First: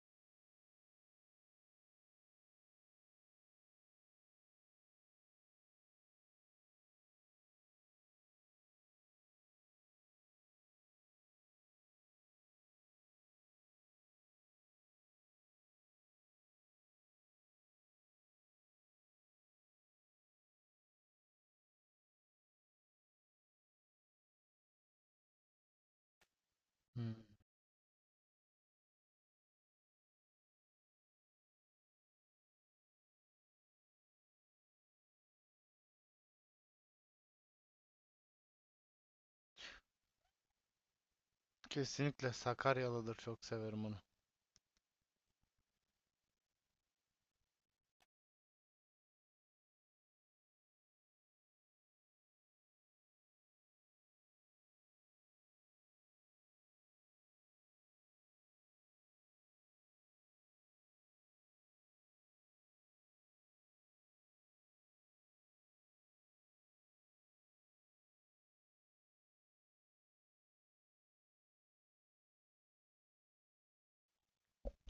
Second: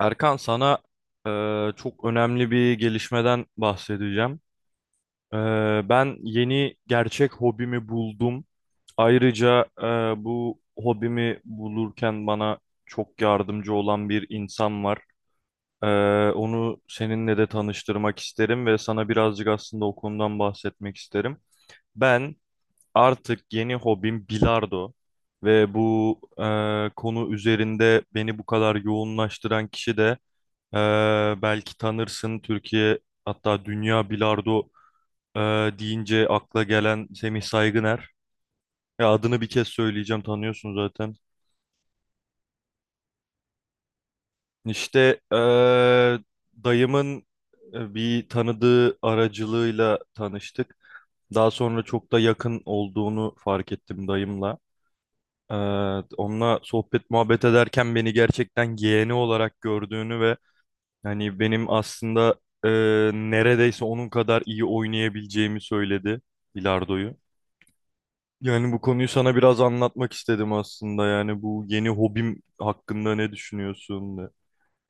Erkan, sana çok önemli bir gelişmeden bahsedeceğim. Ben yeni gerçek hobimi buldum. Ayrıca bu hobimi bulurken bana çok yardımcı olan bir insan var. Onu seninle de tanıştırmak isterim ve sana birazcık aslında o konudan bahsetmek isterim. Ben artık yeni hobim bilardo ve bu Hmm. konu üzerinde beni bu kadar yoğunlaştıran kişi de ee, belki tanırsın, Türkiye hatta dünya bilardo e, deyince akla gelen Semih Saygıner. Ya adını bir kez söyleyeceğim, tanıyorsun zaten. Kesinlikle Sakaryalıdır. Çok severim onu. İşte dayımın bir tanıdığı aracılığıyla tanıştık. Daha sonra çok da yakın olduğunu fark ettim dayımla. Ee, Onunla sohbet muhabbet ederken beni gerçekten yeğeni olarak gördüğünü ve yani benim aslında e, neredeyse onun kadar iyi oynayabileceğimi söyledi bilardoyu. Yani bu konuyu sana biraz anlatmak istedim aslında. Yani bu yeni hobim hakkında ne düşünüyorsun?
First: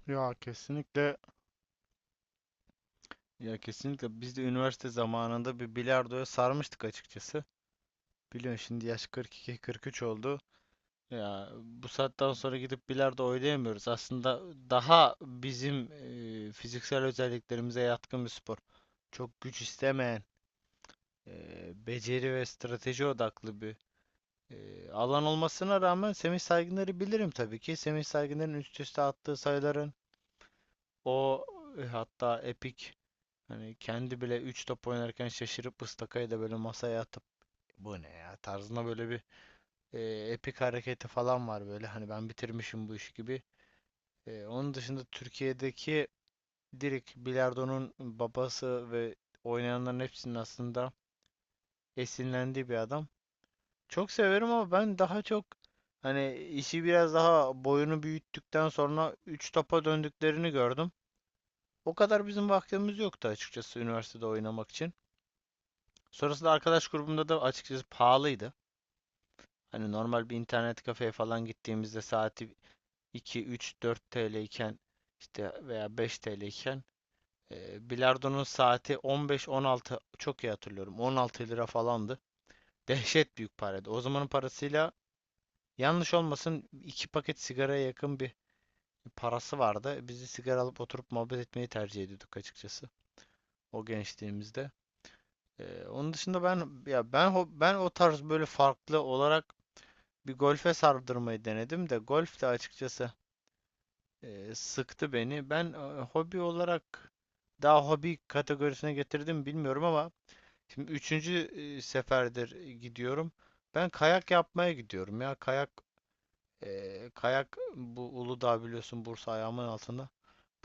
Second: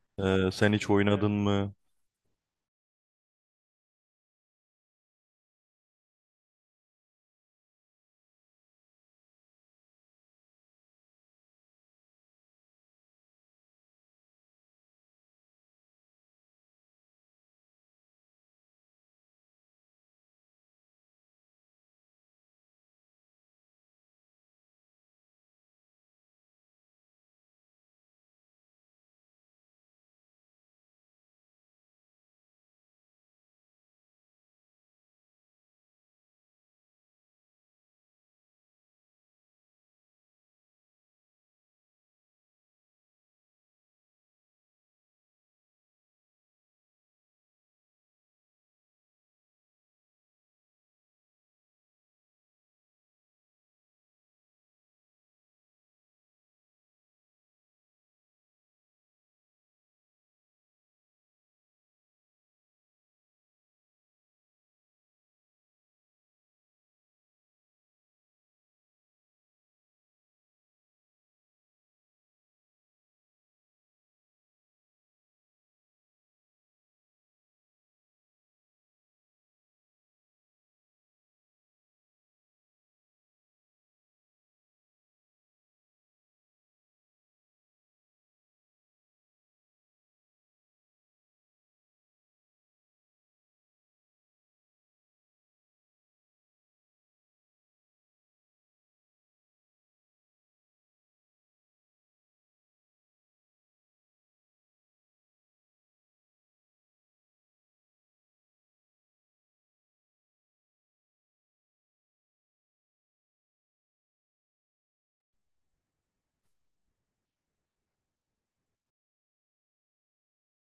Ya E, sen hiç kesinlikle oynadın, evet, mı? ya kesinlikle biz de üniversite zamanında bir bilardoya sarmıştık açıkçası. Biliyorsun şimdi yaş 42-43 oldu. Ya bu saatten sonra gidip bilardo oynayamıyoruz. Aslında daha bizim fiziksel özelliklerimize yatkın bir spor. Çok güç istemeyen, beceri ve strateji odaklı bir alan olmasına rağmen Semih Saygıner'i bilirim tabii ki. Semih Saygıner'in üst üste attığı sayıların... O, hatta Epic, hani kendi bile 3 top oynarken şaşırıp ıstakayı da böyle masaya atıp "bu ne ya" tarzında böyle bir e, Epic hareketi falan var, böyle hani "ben bitirmişim bu işi" gibi. Onun dışında Türkiye'deki direkt bilardonun babası ve oynayanların hepsinin aslında esinlendiği bir adam. Çok severim, ama ben daha çok hani işi biraz daha boyunu büyüttükten sonra 3 topa döndüklerini gördüm. O kadar bizim vaktimiz yoktu açıkçası üniversitede oynamak için. Sonrasında arkadaş grubumda da açıkçası pahalıydı. Hani normal bir internet kafeye falan gittiğimizde saati 2, 3, 4 TL iken, işte veya 5 TL iken bilardonun saati 15-16, çok iyi hatırlıyorum, 16 lira falandı. Dehşet büyük paraydı. O zamanın parasıyla, yanlış olmasın, iki paket sigaraya yakın bir parası vardı. Biz de sigara alıp oturup muhabbet etmeyi tercih ediyorduk açıkçası o gençliğimizde. Onun dışında ben ya ben ho- ben o tarz böyle farklı olarak bir golfe sardırmayı denedim de, golf de açıkçası sıktı beni. Ben hobi olarak, daha hobi kategorisine getirdim bilmiyorum ama, şimdi üçüncü seferdir gidiyorum. Ben kayak yapmaya gidiyorum, ya kayak, bu Uludağ biliyorsun, Bursa ayağımın altında.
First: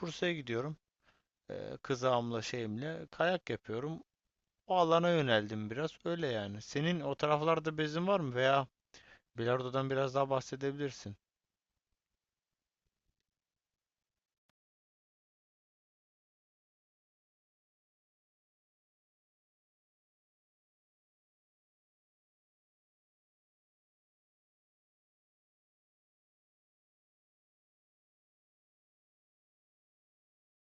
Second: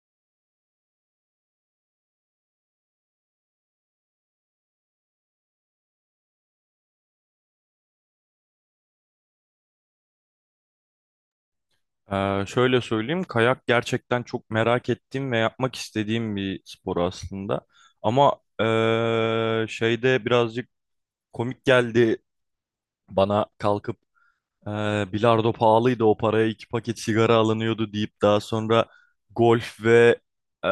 Bursa'ya gidiyorum. Kızağımla şeyimle kayak yapıyorum. O alana yöneldim biraz. Öyle yani. Senin o taraflarda bezin var mı? Veya bilardodan biraz daha bahsedebilirsin. E, şöyle söyleyeyim, kayak gerçekten çok merak ettiğim ve yapmak istediğim bir spor aslında. Ama şeyde birazcık komik geldi bana, kalkıp bilardo pahalıydı, o paraya iki paket sigara alınıyordu deyip daha sonra golf ve e,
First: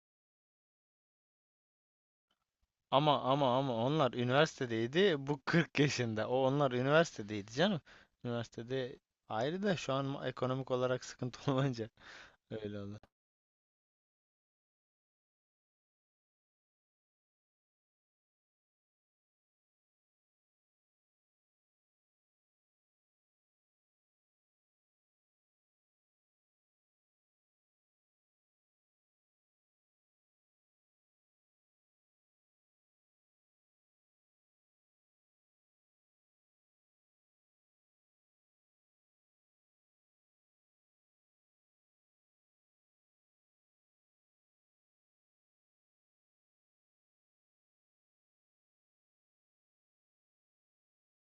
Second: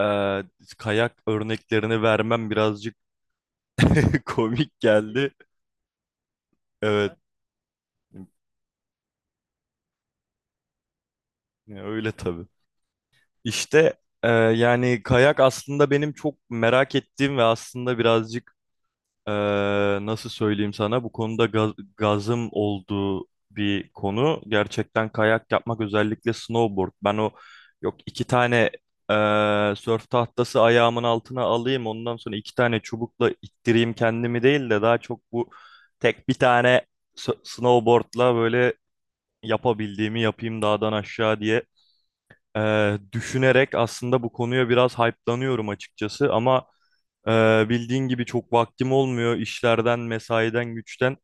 kayak örneklerini vermem birazcık Ama onlar komik üniversitedeydi. geldi. Bu 40 yaşında. O onlar Evet, üniversitedeydi canım. Üniversitede ayrı da, şu an ekonomik olarak sıkıntı ya olunca öyle tabii. öyle oldu. İşte yani kayak aslında benim çok merak ettiğim ve aslında birazcık Ee, nasıl söyleyeyim sana, bu konuda gazım olduğu bir konu. Gerçekten kayak yapmak, özellikle snowboard. Ben o yok, iki tane ee, sörf tahtası ayağımın altına alayım, ondan sonra iki tane çubukla ittireyim kendimi değil de daha çok bu tek bir tane snowboardla böyle yapabildiğimi yapayım dağdan aşağı diye düşünerek aslında bu konuya biraz hype'lanıyorum açıkçası, ama bildiğin gibi çok vaktim olmuyor işlerden, mesaiden, güçten.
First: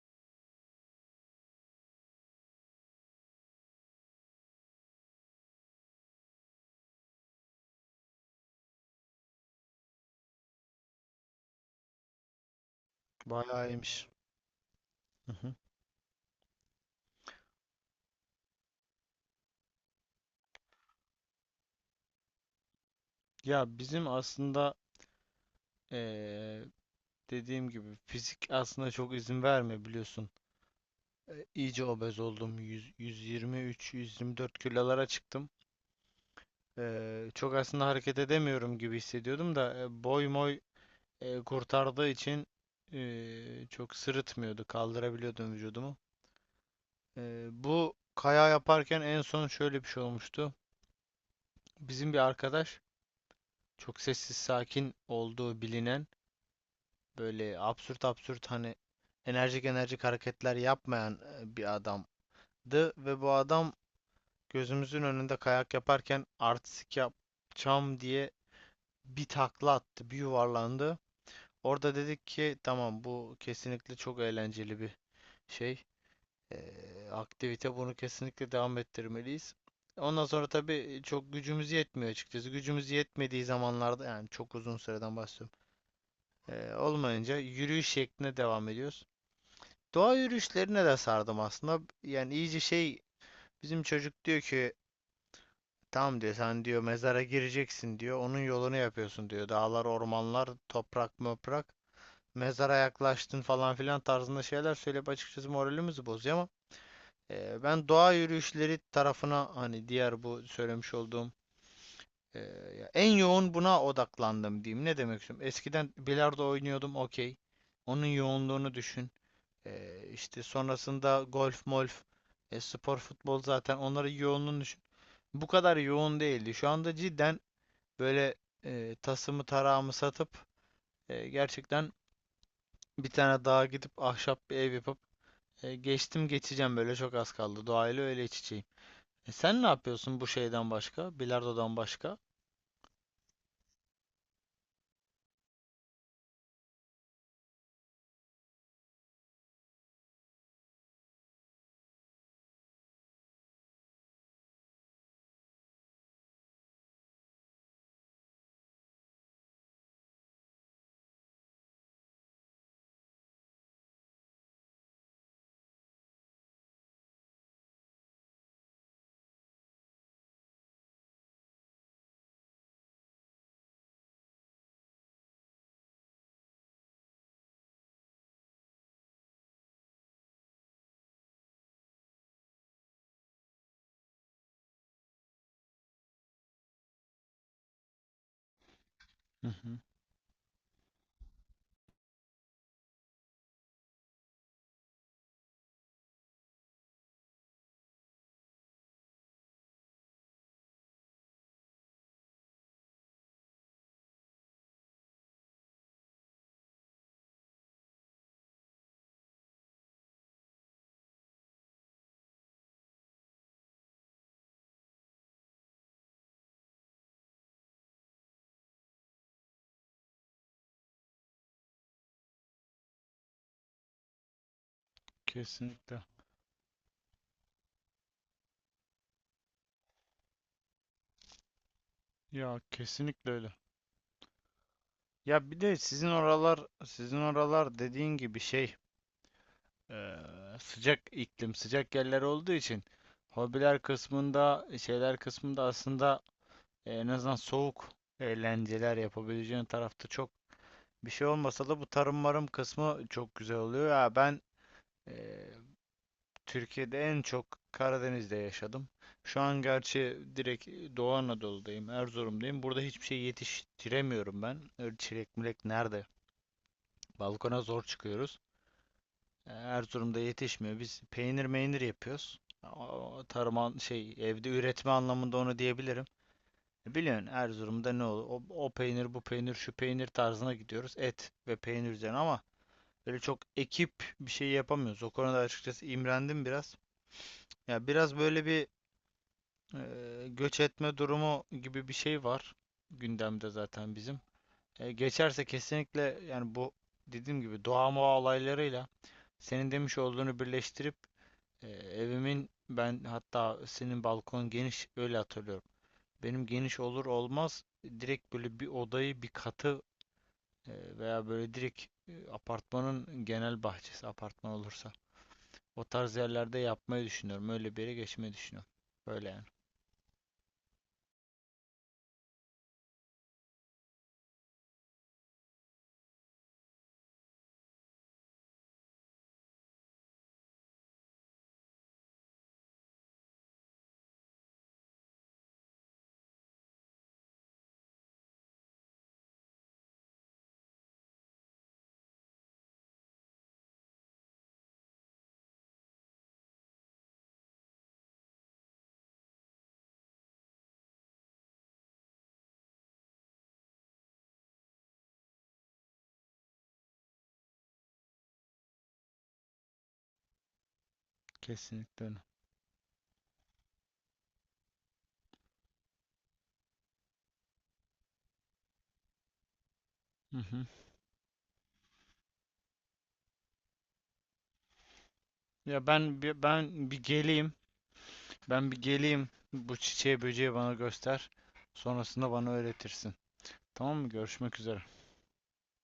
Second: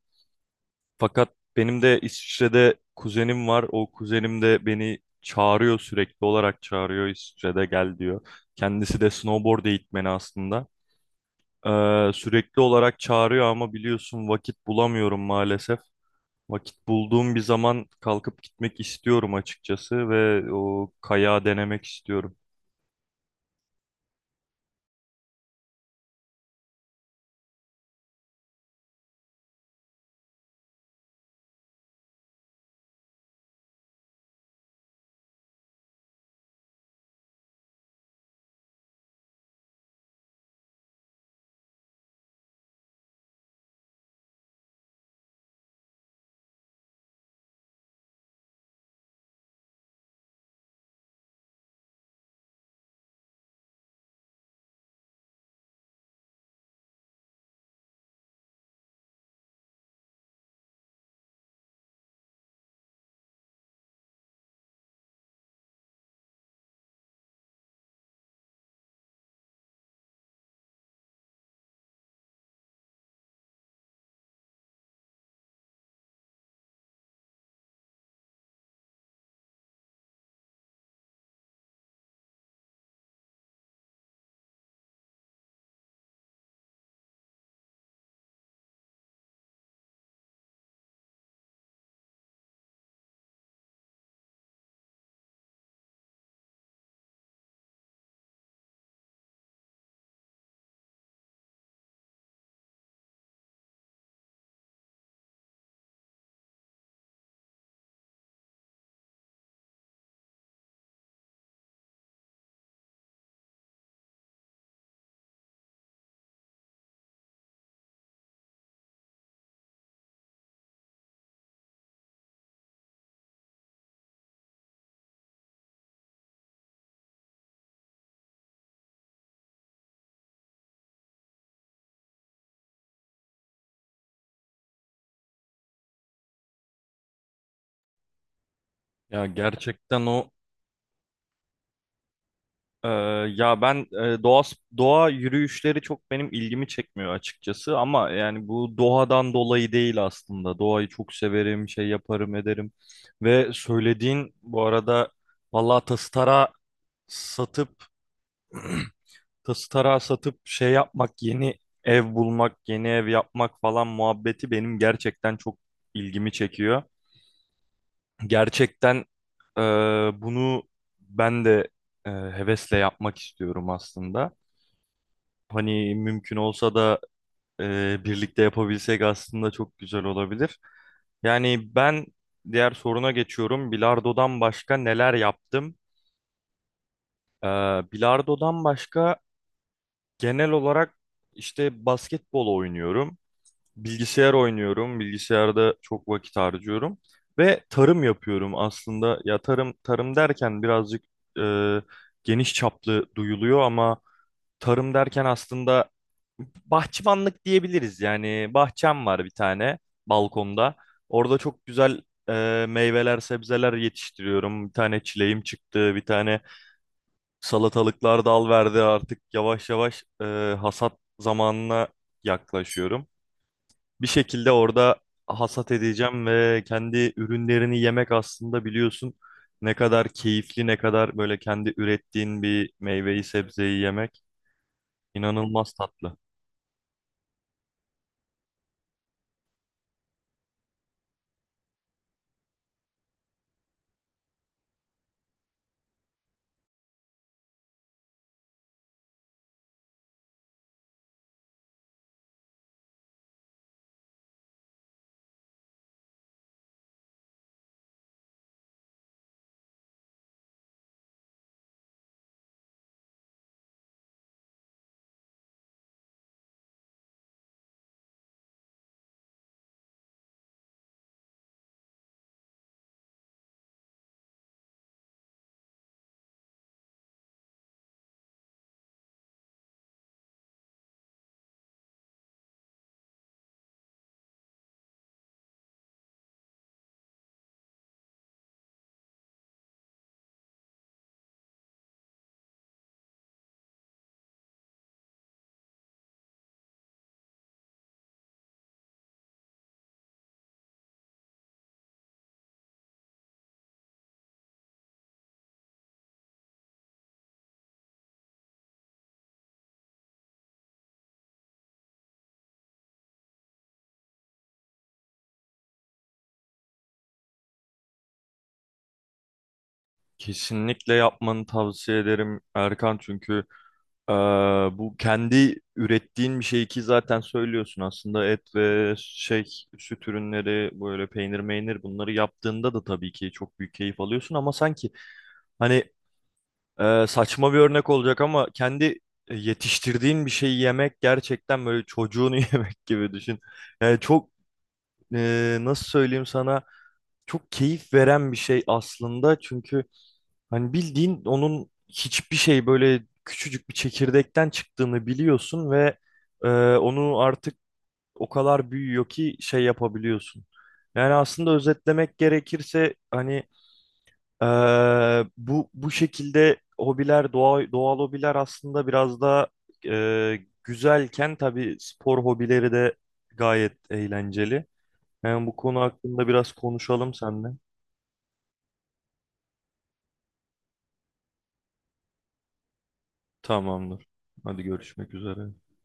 Fakat benim de İsviçre'de kuzenim var. O kuzenim de beni çağırıyor, sürekli olarak çağırıyor, İsviçre'de gel diyor. Kendisi de snowboard eğitmeni aslında. Sürekli olarak çağırıyor Bayağı ama iyiymiş. biliyorsun, vakit bulamıyorum Hı hı. maalesef. Vakit bulduğum bir zaman kalkıp gitmek istiyorum açıkçası ve o kayağı denemek istiyorum. Ya bizim aslında eee, dediğim gibi fizik aslında çok izin vermiyor biliyorsun. İyice obez oldum. 100, 123, 124 kilolara çıktım. Çok aslında hareket edemiyorum gibi hissediyordum da, boy moy kurtardığı için çok sırıtmıyordu, kaldırabiliyordum vücudumu. Bu kaya yaparken en son şöyle bir şey olmuştu. Bizim bir arkadaş, çok sessiz sakin olduğu bilinen, böyle absürt absürt, hani enerjik enerjik hareketler yapmayan bir adamdı, ve bu adam gözümüzün önünde kayak yaparken artistik yapacağım diye bir takla attı, bir yuvarlandı. Orada dedik ki, tamam, bu kesinlikle çok eğlenceli bir şey. Aktivite, bunu kesinlikle devam ettirmeliyiz. Ondan sonra tabii çok gücümüz yetmiyor açıkçası. Gücümüz yetmediği zamanlarda, yani çok uzun süreden bahsediyorum, olmayınca yürüyüş şeklinde devam ediyoruz. Doğa yürüyüşlerine de sardım aslında. Yani iyice şey, bizim çocuk diyor ki, "Tamam," diyor, "sen," diyor, "mezara gireceksin," diyor, "onun yolunu yapıyorsun," diyor, "dağlar, ormanlar, toprak, möprak, mezara yaklaştın" falan filan tarzında şeyler söyleyip açıkçası moralimizi bozuyor ama, ben doğa yürüyüşleri tarafına, hani diğer bu söylemiş olduğum e, en yoğun buna odaklandım diyeyim. Ne demek istiyorum? Eskiden bilardo oynuyordum, okey. Onun yoğunluğunu düşün. İşte sonrasında golf, molf, spor, futbol, zaten onların yoğunluğunu düşün. Bu kadar yoğun değildi. Şu anda cidden böyle tasımı tarağımı satıp gerçekten bir tane dağa gidip ahşap bir ev yapıp geçtim geçeceğim, böyle çok az kaldı. Doğayla öyle iç içeyim. Ya Sen ne gerçekten yapıyorsun bu o şeyden başka? Bilardo'dan başka? Ee, ya ben doğa yürüyüşleri çok benim ilgimi çekmiyor açıkçası, ama yani bu doğadan dolayı değil aslında. Doğayı çok severim, şey yaparım, ederim. Ve söylediğin bu arada, vallahi satıp tası tarağı satıp şey yapmak, yeni ev bulmak, yeni ev yapmak falan muhabbeti benim gerçekten çok ilgimi çekiyor. Gerçekten e, bunu ben de hevesle yapmak istiyorum aslında. Hani mümkün olsa da birlikte yapabilsek aslında çok güzel olabilir. Yani ben diğer soruna geçiyorum. Bilardo'dan başka neler yaptım? Ee, Bilardo'dan başka Hı hı, genel olarak işte basketbol oynuyorum. Bilgisayar oynuyorum. Bilgisayarda çok vakit harcıyorum. Ve tarım yapıyorum aslında. Ya tarım tarım derken birazcık e, geniş çaplı duyuluyor, ama tarım derken aslında bahçıvanlık diyebiliriz. Yani bahçem var bir tane, balkonda. Orada çok güzel meyveler, sebzeler yetiştiriyorum. Bir tane çileğim çıktı, bir tane salatalıklar dal verdi. Artık yavaş yavaş hasat zamanına yaklaşıyorum. Bir şekilde orada hasat kesinlikle. edeceğim ve kendi ürünlerini yemek, aslında biliyorsun ne kadar keyifli, ne kadar böyle kendi ürettiğin Ya bir meyveyi, kesinlikle öyle. sebzeyi yemek Ya bir inanılmaz de sizin tatlı. oralar, sizin oralar dediğin gibi şey, eee, sıcak iklim, sıcak yerler olduğu için hobiler kısmında, şeyler kısmında aslında en azından soğuk eğlenceler yapabileceğin tarafta çok bir şey olmasa da, bu tarım marım kısmı çok güzel oluyor. Ya ben e, Türkiye'de en çok Karadeniz'de yaşadım. Şu an gerçi direkt Doğu Anadolu'dayım, Erzurum'dayım. Burada hiçbir şey yetiştiremiyorum ben. Öyle çilek milek nerede? Balkona zor çıkıyoruz. Erzurum'da yetişmiyor. Biz peynir meynir yapıyoruz. O tarım şey, evde üretme anlamında onu diyebilirim. E, Biliyorsun Erzurum'da ne olur? O peynir, bu peynir, şu peynir tarzına gidiyoruz. Et ve peynir üzerine, ama böyle çok ekip bir şey yapamıyoruz. O konuda açıkçası imrendim biraz. Ya biraz böyle bir göç etme durumu gibi bir şey var gündemde zaten bizim. Geçerse kesinlikle, yani bu dediğim gibi doğa moğa olaylarıyla senin demiş olduğunu birleştirip evimin, ben hatta senin balkon geniş öyle hatırlıyorum. Benim geniş olur olmaz direkt böyle bir odayı, bir katı veya böyle direkt apartmanın genel bahçesi, apartman olursa o tarz yerlerde yapmayı düşünüyorum. Öyle bir yere geçmeyi düşünüyorum. Böyle yani. Kesinlikle yapmanı tavsiye ederim Erkan, çünkü eee, bu kendi ürettiğin bir şey ki, zaten söylüyorsun aslında et ve şey, süt ürünleri, böyle peynir meynir bunları yaptığında da tabii ki çok büyük keyif alıyorsun, ama sanki hani saçma bir örnek olacak ama kendi yetiştirdiğin bir şeyi yemek gerçekten böyle çocuğunu yemek gibi düşün. Yani çok nasıl söyleyeyim sana, çok keyif veren bir şey aslında, çünkü hani bildiğin onun hiçbir şey, böyle küçücük bir çekirdekten çıktığını biliyorsun ve e, onu artık o kadar büyüyor ki şey yapabiliyorsun. Yani aslında Kesinlikle özetlemek öyle. gerekirse hani e, bu şekilde hobiler, doğa, doğal hobiler aslında biraz da Hı e, hı. güzelken, tabii spor hobileri de gayet eğlenceli. Yani bu konu Ya ben hakkında bir- biraz ben bir konuşalım seninle. geleyim. Ben bir geleyim. Bu çiçeği böceği bana göster. Sonrasında bana öğretirsin. Tamam Tamamdır. mı? Görüşmek Hadi, üzere. görüşmek üzere.